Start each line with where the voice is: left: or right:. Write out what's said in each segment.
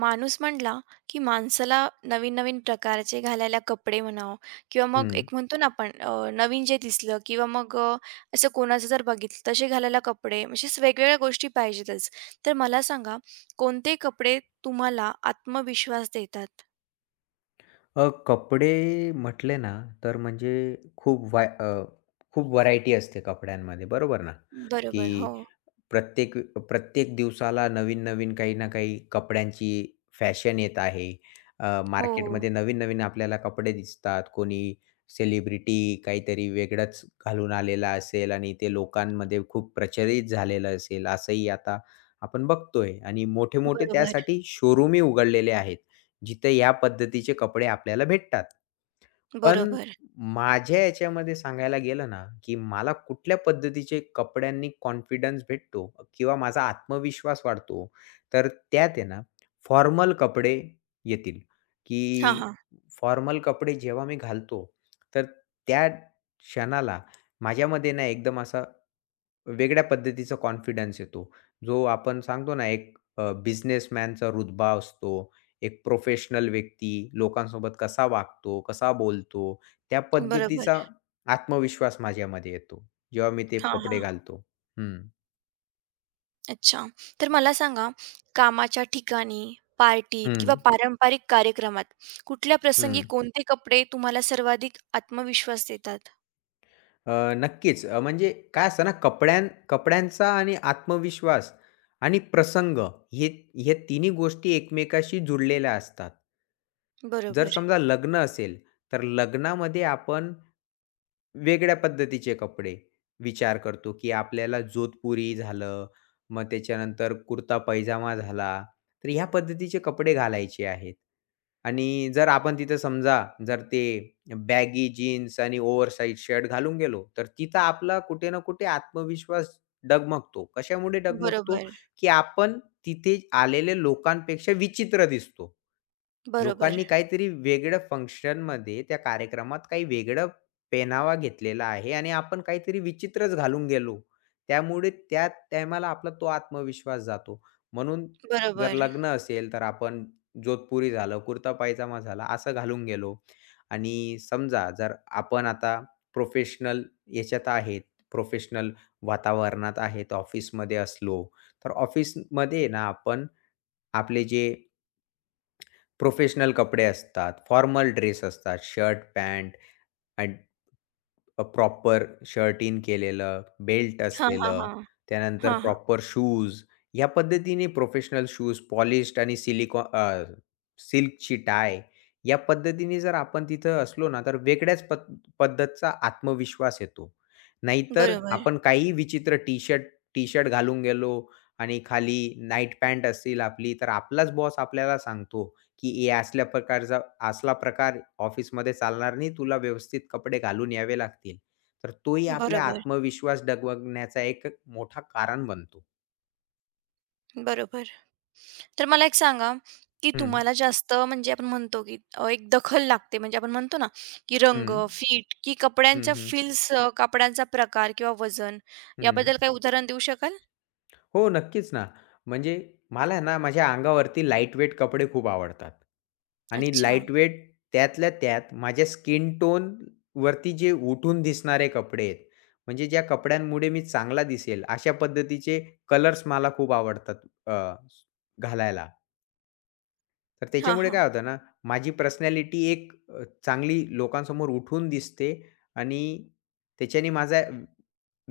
right: माणूस म्हणला, की माणसाला नवीन-नवीन प्रकारचे घालायला कपडे म्हणावं किंवा मग
left: हं.
right: एक म्हणतो ना आपण नवीन जे दिसलं किंवा मग असं कोणाचं जर बघितलं तसे घालायला कपडे म्हणजे असं वेगवेगळ्या गोष्टी पाहिजेतच. तर मला सांगा कोणते कपडे तुम्हाला आत्मविश्वास देतात?
left: कपडे म्हटले ना, तर म्हणजे खूप व्हाय अ, खूप व्हरायटी असते कपड्यांमध्ये बरोबर ना,
right: बरोबर. हो.
left: की प्रत्येक प्रत्येक दिवसाला नवीन-नवीन काही ना काही कपड्यांची फॅशन येत आहे.
right: हो.
left: मार्केटमध्ये नवीन-नवीन आपल्याला कपडे दिसतात. कोणी सेलिब्रिटी काहीतरी वेगळंच घालून आलेला असेल आणि ते लोकांमध्ये खूप प्रचलित झालेलं असेल, असंही आता आपण बघतोय आणि मोठे-मोठे
right: बरोबर.
left: त्यासाठी शोरूमही उघडलेले आहेत. जिथे या पद्धतीचे कपडे आपल्याला भेटतात. पण
right: बरोबर.
left: माझ्या याच्यामध्ये सांगायला गेलं ना, की मला कुठल्या पद्धतीचे कपड्यांनी कॉन्फिडन्स भेटतो किंवा माझा आत्मविश्वास वाढतो, तर त्यात आहे ना फॉर्मल कपडे येतील,
right: हां,
left: की
right: हां.
left: फॉर्मल कपडे जेव्हा मी घालतो, तर त्या क्षणाला माझ्यामध्ये ना एकदम असा वेगळ्या पद्धतीचा कॉन्फिडन्स येतो. जो आपण सांगतो ना एक बिझनेसमॅनचा रुतबा असतो एक प्रोफेशनल व्यक्ती लोकांसोबत कसा वागतो, कसा बोलतो, त्या
right: बरोबर.
left: पद्धतीचा आत्मविश्वास माझ्यामध्ये येतो, जेव्हा मी ते
right: हां,
left: कपडे
right: हां.
left: घालतो. हं,
right: अच्छा. तर मला सांगा, कामाच्या ठिकाणी, पार्टीत किंवा
left: हं,
right: पारंपरिक कार्यक्रमात कुठल्या प्रसंगी
left: हं.
right: कोणते कपडे तुम्हाला सर्वाधिक आत्मविश्वास देतात?
left: नक्कीच म्हणजे काय असतं ना कपड्यांचा आणि आत्मविश्वास आणि प्रसंग हे हे तिन्ही गोष्टी एकमेकाशी जुडलेल्या असतात. जर
right: बरोबर,
left: समजा लग्न असेल, तर लग्नामध्ये आपण वेगळ्या पद्धतीचे कपडे विचार करतो, की आपल्याला जोधपुरी झालं, मग त्याच्यानंतर कुर्ता पैजामा झाला. तर ह्या पद्धतीचे कपडे घालायचे आहेत. आणि जर आपण तिथं समजा जर ते बॅगी जीन्स आणि ओव्हरसाइज शर्ट घालून गेलो, तर तिथं आपला कुठे ना कुठे आत्मविश्वास डगमगतो. कशामुळे डगमगतो,
right: बरोबर,
left: की आपण तिथे आलेल्या लोकांपेक्षा विचित्र दिसतो.
right: बरोबर,
left: लोकांनी काहीतरी वेगळं फंक्शनमध्ये त्या कार्यक्रमात काही वेगळं पेनावा घेतलेला आहे आणि आपण काहीतरी विचित्रच घालून गेलो. त्यामुळे त्या टायमाला आपला तो आत्मविश्वास जातो. म्हणून जर
right: बरोबर.
left: लग्न असेल तर आपण जोधपुरी झालं, कुर्ता पायजामा झाला असं घालून गेलो आणि समजा जर आपण आता प्रोफेशनल याच्यात आहेत, प्रोफेशनल वातावरणात आहेत, ऑफिसमध्ये असलो, तर ऑफिसमध्ये ना आपण आपले जे प्रोफेशनल कपडे असतात, फॉर्मल ड्रेस असतात, shirt, pant and proper shirt in केलेलं, बेल्ट
right: हां, हां,
left: असलेलं,
right: हां.
left: त्यानंतर
right: हां, हां.
left: Proper shoes. या पद्धतीने प्रोफेशनल शूज, पॉलिश्ड आणि सिल्कची टाय या पद्धतीने जर आपण तिथं असलो ना, तर वेगळ्याच पद्धतचा आत्मविश्वास येतो. नाहीतर
right: बरोबर,
left: आपण काहीही विचित्र टी-शर्ट घालून गेलो आणि खाली नाईट पॅन्ट असेल आपली, तर आपलाच बॉस आपल्याला सांगतो की हे असल्या प्रकारचा असला प्रकार ऑफिसमध्ये चालणार नाही. तुला व्यवस्थित कपडे घालून यावे लागतील. तर तोही आपला
right: बरोबर,
left: आत्मविश्वास डगमगण्याचा एक मोठा कारण बनतो.
right: बरोबर. तर मला एक सांगा, की
left: हं,
right: तुम्हाला जास्त म्हणजे आपण म्हणतो, की एक दखल लागते म्हणजे आपण म्हणतो ना, की रंग,
left: हं,
right: फिट की
left: हं,
right: कपड्यांच्या
left: हं,
right: फील्स, कपड्यांचा प्रकार किंवा वजन
left: हं.
right: याबद्दल काही उदाहरण देऊ शकाल?
left: हो, नक्कीच ना. म्हणजे मला आहे ना माझ्या अंगावरती लाईटवेट कपडे खूप आवडतात आणि
right: अच्छा.
left: लाईटवेट त्यातल्या त्यात माझ्या स्किन टोन वरती जे उठून दिसणारे कपडे आहेत. म्हणजे ज्या कपड्यांमुळे मी चांगला दिसेल अशा पद्धतीचे कलर्स मला खूप आवडतात अ, घालायला. तर
right: हां,
left: त्याच्यामुळे
right: हां.
left: काय होतं ना, माझी पर्सनॅलिटी एक चांगली लोकांसमोर उठून दिसते आणि त्याच्याने माझा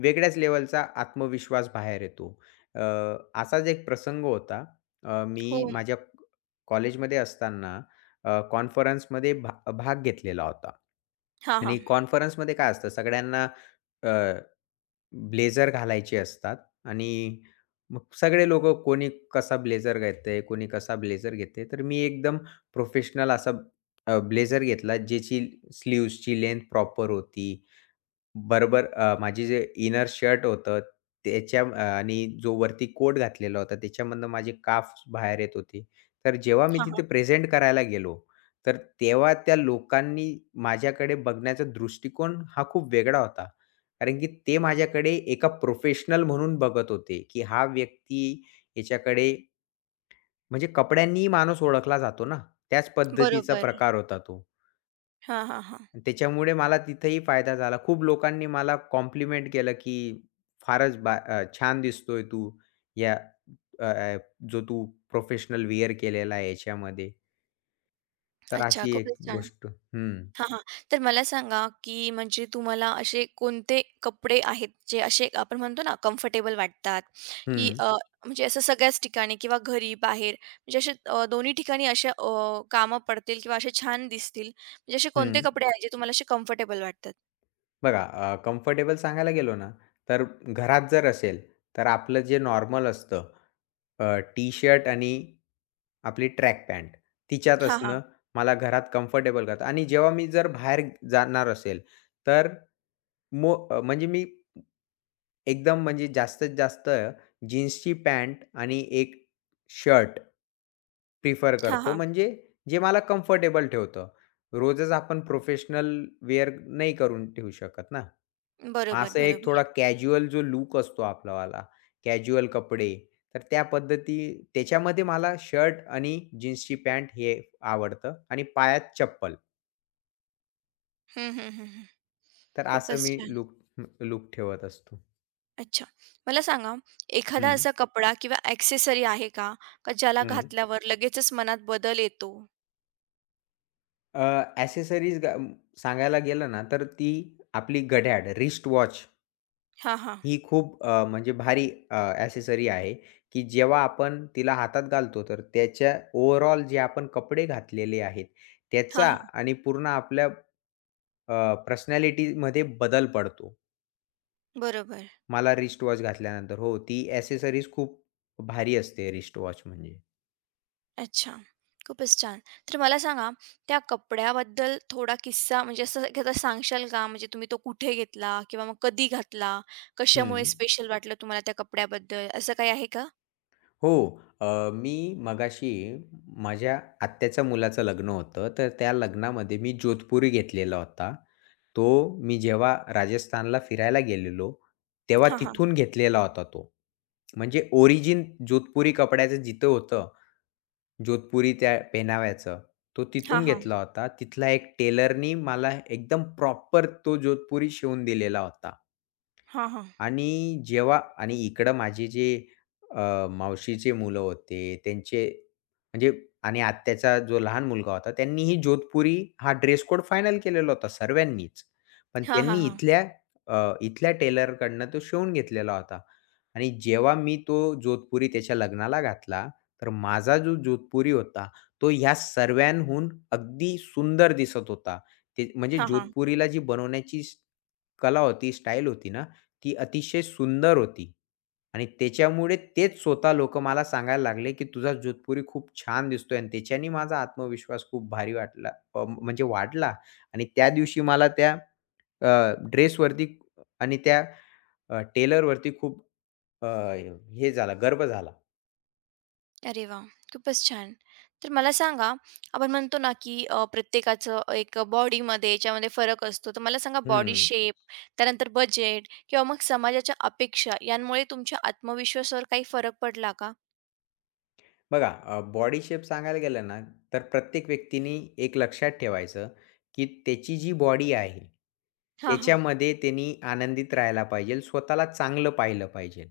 left: वेगळ्याच लेव्हलचा आत्मविश्वास बाहेर येतो. अ, असाच एक प्रसंग होता. मी
right: हो.
left: माझ्या कॉलेजमध्ये असताना कॉन्फरन्समध्ये भाग घेतलेला होता
right: हां, हां.
left: आणि कॉन्फरन्समध्ये काय असतं सगळ्यांना ब्लेझर घालायचे असतात आणि मग सगळे लोकं कोणी कसा ब्लेझर घेतंय, कोणी कसा ब्लेझर घेतंय. तर मी एकदम प्रोफेशनल असा ब्लेझर घेतला ज्याची स्लीव्हजची लेंथ प्रॉपर होती. बरोबर माझी जे इनर शर्ट होतं आणि जो वरती कोट घातलेला होता त्याच्यामधनं माझे काफ बाहेर येत होते. तर जेव्हा मी
right: हां,
left: तिथे
right: हां.
left: प्रेझेंट करायला गेलो, तर तेव्हा त्या लोकांनी माझ्याकडे बघण्याचा दृष्टिकोन हा खूप वेगळा होता. कारण की ते माझ्याकडे एका प्रोफेशनल म्हणून बघत होते, की हा व्यक्ती याच्याकडे म्हणजे कपड्यांनीही माणूस ओळखला जातो ना, त्याच पद्धतीचा
right: बरोबर.
left: प्रकार होता तो.
right: हां, हां, हां.
left: त्याच्यामुळे मला तिथेही फायदा झाला. खूप लोकांनी मला कॉम्प्लिमेंट केलं, की "फारच छान दिसतोय तू या अ, अ, जो तू प्रोफेशनल वेअर केलेला आहे याच्यामध्ये." तर
right: अच्छा,
left: अशी एक
right: खूपच छान.
left: गोष्ट हं,
right: हां, हां. तर मला सांगा, की म्हणजे तुम्हाला असे कोणते कपडे आहेत, जे असे आपण म्हणतो ना, कम्फर्टेबल वाटतात, की
left: हं,
right: म्हणजे असं सगळ्याच ठिकाणी किंवा घरी, बाहेर म्हणजे असे दोन्ही ठिकाणी असे कामं पडतील किंवा असे छान दिसतील. म्हणजे असे कोणते
left: हं.
right: कपडे आहेत, जे तुम्हाला असे कम्फर्टेबल वाटतात?
left: बघा कम्फर्टेबल सांगायला गेलो ना, तर घरात जर असेल, तर आपलं जे नॉर्मल असतं टी-शर्ट आणि आपली ट्रॅक पॅन्ट तिच्यात
right: हां, हां.
left: असणं मला घरात कम्फर्टेबल करतं आणि जेव्हा मी जर बाहेर जाणार असेल, तर म्हणजे मी एकदम म्हणजे जास्तीत जास्त जीन्सची पॅन्ट आणि एक शर्ट प्रिफर
right: हां,
left: करतो,
right: हां.
left: म्हणजे जे मला कम्फर्टेबल ठेवतं. रोजच आपण प्रोफेशनल वेअर नाही करून ठेवू शकत ना. मग
right: बरोबर,
left: असा एक थोडा
right: बरोबर.
left: कॅज्युअल जो लूक असतो आपलावाला, कॅज्युअल कपडे, तर त्या पद्धती त्याच्यामध्ये मला शर्ट आणि जीन्सची पॅन्ट हे आवडतं आणि पायात चप्पल.
right: हं, हं, हं, हं.
left: तर असं
right: खूपच
left: मी
right: छान.
left: लूक लूक ठेवत असतो.
right: अच्छा. मला सांगा, एखादा
left: हं.
right: असा कपडा किंवा ॲक्सेसरी आहे का? का ज्याला
left: हं.
right: घातल्यावर लगेचच मनात बदल येतो?
left: अ, एक्सेसरीज सांगायला गेलं ना, तर ती आपली घड्याळ, रिस्ट वॉच
right: हां, हां.
left: ही खूप म्हणजे भारी आहे, की जेव्हा आपण तिला हातात घालतो, तर त्याच्या ओव्हरऑल जे आपण कपडे घातलेले आहेत,
right: हां,
left: त्याचा
right: हां.
left: आणि पूर्ण आपल्या पर्सनॅलिटीमध्ये बदल पडतो.
right: बरोबर.
left: मला रिस्ट वॉच घातल्यानंतर. हो, ती ॲक्सेसरीज खूप भारी असते रिस्ट वॉच म्हणजे.
right: अच्छा. खूपच छान. तर मला सांगा, त्या कपड्याबद्दल थोडा किस्सा म्हणजे असं एखादा सांगशाल का? म्हणजे तुम्ही तो कुठे घेतला किंवा मग कधी घातला? कशामुळे
left: हं.
right: स्पेशल वाटलं तुम्हाला त्या कपड्याबद्दल? असं काही आहे का?
left: हो. मी मगाशी माझ्या आत्याच्या मुलाचं लग्न होतं, तर त्या लग्नामध्ये मी जोधपुरी घेतलेला होता. तो मी जेव्हा राजस्थानला फिरायला गेलेलो, तेव्हा
right: हां, हां.
left: तिथून घेतलेला होता तो. म्हणजे ओरिजिन जोधपुरी कपड्याचं जिथं होतं, जोधपुरी त्या पेहनाव्याचं, तो
right: हां,
left: तिथून
right: हां.
left: घेतला होता. तिथला एक टेलरनी मला एकदम प्रॉपर तो जोधपुरी शिवून दिलेला होता.
right: हां, हां.
left: आणि जेव्हा आणि इकडं माझे जे मावशीचे मुलं होते त्यांचे म्हणजे आणि आत्याचा जो लहान मुलगा होता त्यांनीही जोधपुरी हा ड्रेस कोड फायनल केलेला होता सर्वांनीच. पण
right: हां, हां,
left: त्यांनी
right: हां.
left: इथल्या टेलरकडनं तो शिवून घेतलेला होता आणि जेव्हा मी तो जोधपुरी त्याच्या लग्नाला घातला, तर माझा जो जोधपुरी होता तो ह्या सर्वांहून अगदी सुंदर दिसत होता. ते म्हणजे
right: हां,
left: जोधपुरीला जी बनवण्याची कला होती, स्टाईल होती ना, ती अतिशय सुंदर होती. आणि त्याच्यामुळे तेच स्वतः लोक मला सांगायला लागले, की "तुझा जोधपुरी खूप छान दिसतोय" आणि त्याच्याने माझा आत्मविश्वास खूप भारी वाटला म्हणजे वाढला आणि त्या दिवशी मला त्या अ, ड्रेसवरती आणि त्या टेलरवरती खूप अ, हे झाला गर्व झाला.
right: अरे वा, खूपच छान. तर मला सांगा, आपण म्हणतो ना, की प्रत्येकाचं एक बॉडीमध्ये याच्यामध्ये फरक असतो. तर मला सांगा बॉडी
left: हं.
right: शेप, त्यानंतर बजेट किंवा मग समाजाच्या अपेक्षा यांमुळे तुमच्या आत्मविश्वासावर काही फरक पडला का?
left: बघा बॉडी शेप सांगायला गेलं ना, तर प्रत्येक व्यक्तीनी एक लक्षात ठेवायचं, की त्याची जी बॉडी आहे,
right: हां, हां.
left: त्याच्यामध्ये त्यांनी आनंदित राहायला पाहिजे. स्वतःला चांगलं पाहिलं पाहिजे.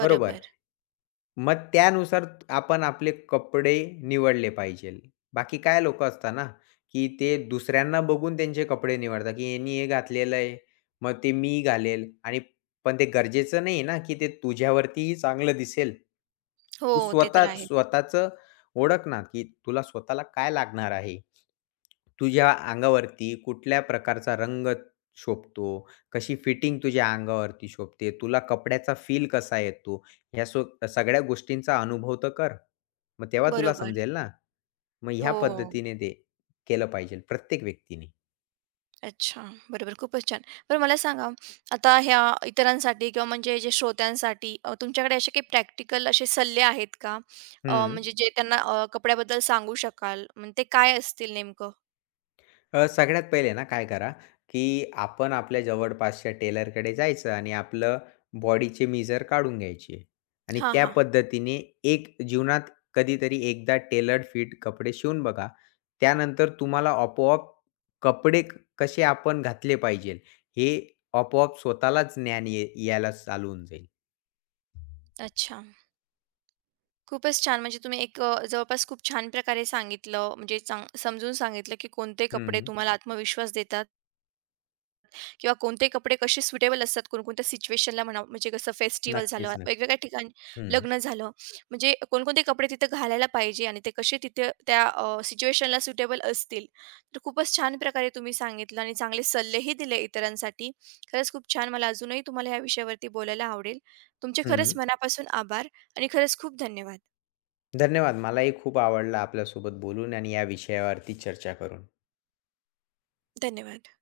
left: बरोबर. मग त्यानुसार आपण आपले कपडे निवडले पाहिजे. बाकी काय लोकं असतात ना, की ते दुसऱ्यांना बघून त्यांचे कपडे निवडतात, की यांनी हे घातलेलं आहे, मग ते मी घालेल आणि पण ते गरजेचं नाही ना, की ते तुझ्यावरतीही चांगलं दिसेल.
right: हो,
left: तू
right: ते तर
left: स्वतः
right: आहेच.
left: स्वतःचं ओळख ना, की तुला स्वतःला काय लागणार आहे? तुझ्या अंगावरती कुठल्या प्रकारचा रंग शोभतो? कशी फिटिंग तुझ्या अंगावरती शोभते? तुला कपड्याचा फील कसा येतो? ह्या सगळ्या गोष्टींचा अनुभव तर कर. मग तेव्हा तुला
right: बरोबर.
left: समजेल ना. मग ह्या
right: हो.
left: पद्धतीने ते केलं पाहिजे प्रत्येक व्यक्तीने.
right: अच्छा, बरोबर. खूपच छान. बरं मला सांगा, आता ह्या इतरांसाठी किंवा म्हणजे जे श्रोत्यांसाठी तुमच्याकडे असे काही प्रॅक्टिकल असे सल्ले आहेत का?
left: हं.
right: म्हणजे जे त्यांना कपड्याबद्दल सांगू शकाल, म्हणजे ते काय असतील नेमकं?
left: सगळ्यात पहिले ना काय करा, की आपण आपल्या जवळपासच्या टेलरकडे जायचं आणि आपलं बॉडीचे मीजर काढून घ्यायचे आणि
right: हां,
left: त्या
right: हां.
left: पद्धतीने एक जीवनात कधीतरी एकदा टेलर्ड फिट कपडे शिवून बघा. त्यानंतर तुम्हाला आपोआप कपडे कसे आपण घातले पाहिजेल, हे आपोआप स्वतःलाच ज्ञान यायला चालू होऊन जाईल.
right: अच्छा. खूपच छान. म्हणजे तुम्ही एक जवळपास खूप छान प्रकारे सांगितलं, म्हणजे चांग समजून सांगितलं, की कोणते कपडे
left: हं.
right: तुम्हाला आत्मविश्वास देतात किंवा कोणते कपडे कसे सुटेबल असतात कोणकोणत्या सिच्युएशनला म्हणा म्हणजे कसं फेस्टिवल झालं
left: नक्कीच, नक्की.
right: वेगवेगळ्या ठिकाणी
left: हं,
right: लग्न झालं म्हणजे कोणकोणते कपडे तिथे घालायला पाहिजे आणि ते कसे तिथे त्या सिच्युएशनला सुटेबल असतील. तर खूपच छान प्रकारे तुम्ही सांगितलं आणि चांगले सल्लेही दिले इतरांसाठी. खरंच खूप छान. मला अजूनही तुम्हाला या विषयावरती बोलायला आवडेल. तुमचे खरंच
left: हं.
right: मनापासून आभार आणि खरंच खूप धन्यवाद.
left: धन्यवाद. मलाही खूप आवडलं आपल्यासोबत बोलून आणि या विषयावरती चर्चा करून.
right: धन्यवाद.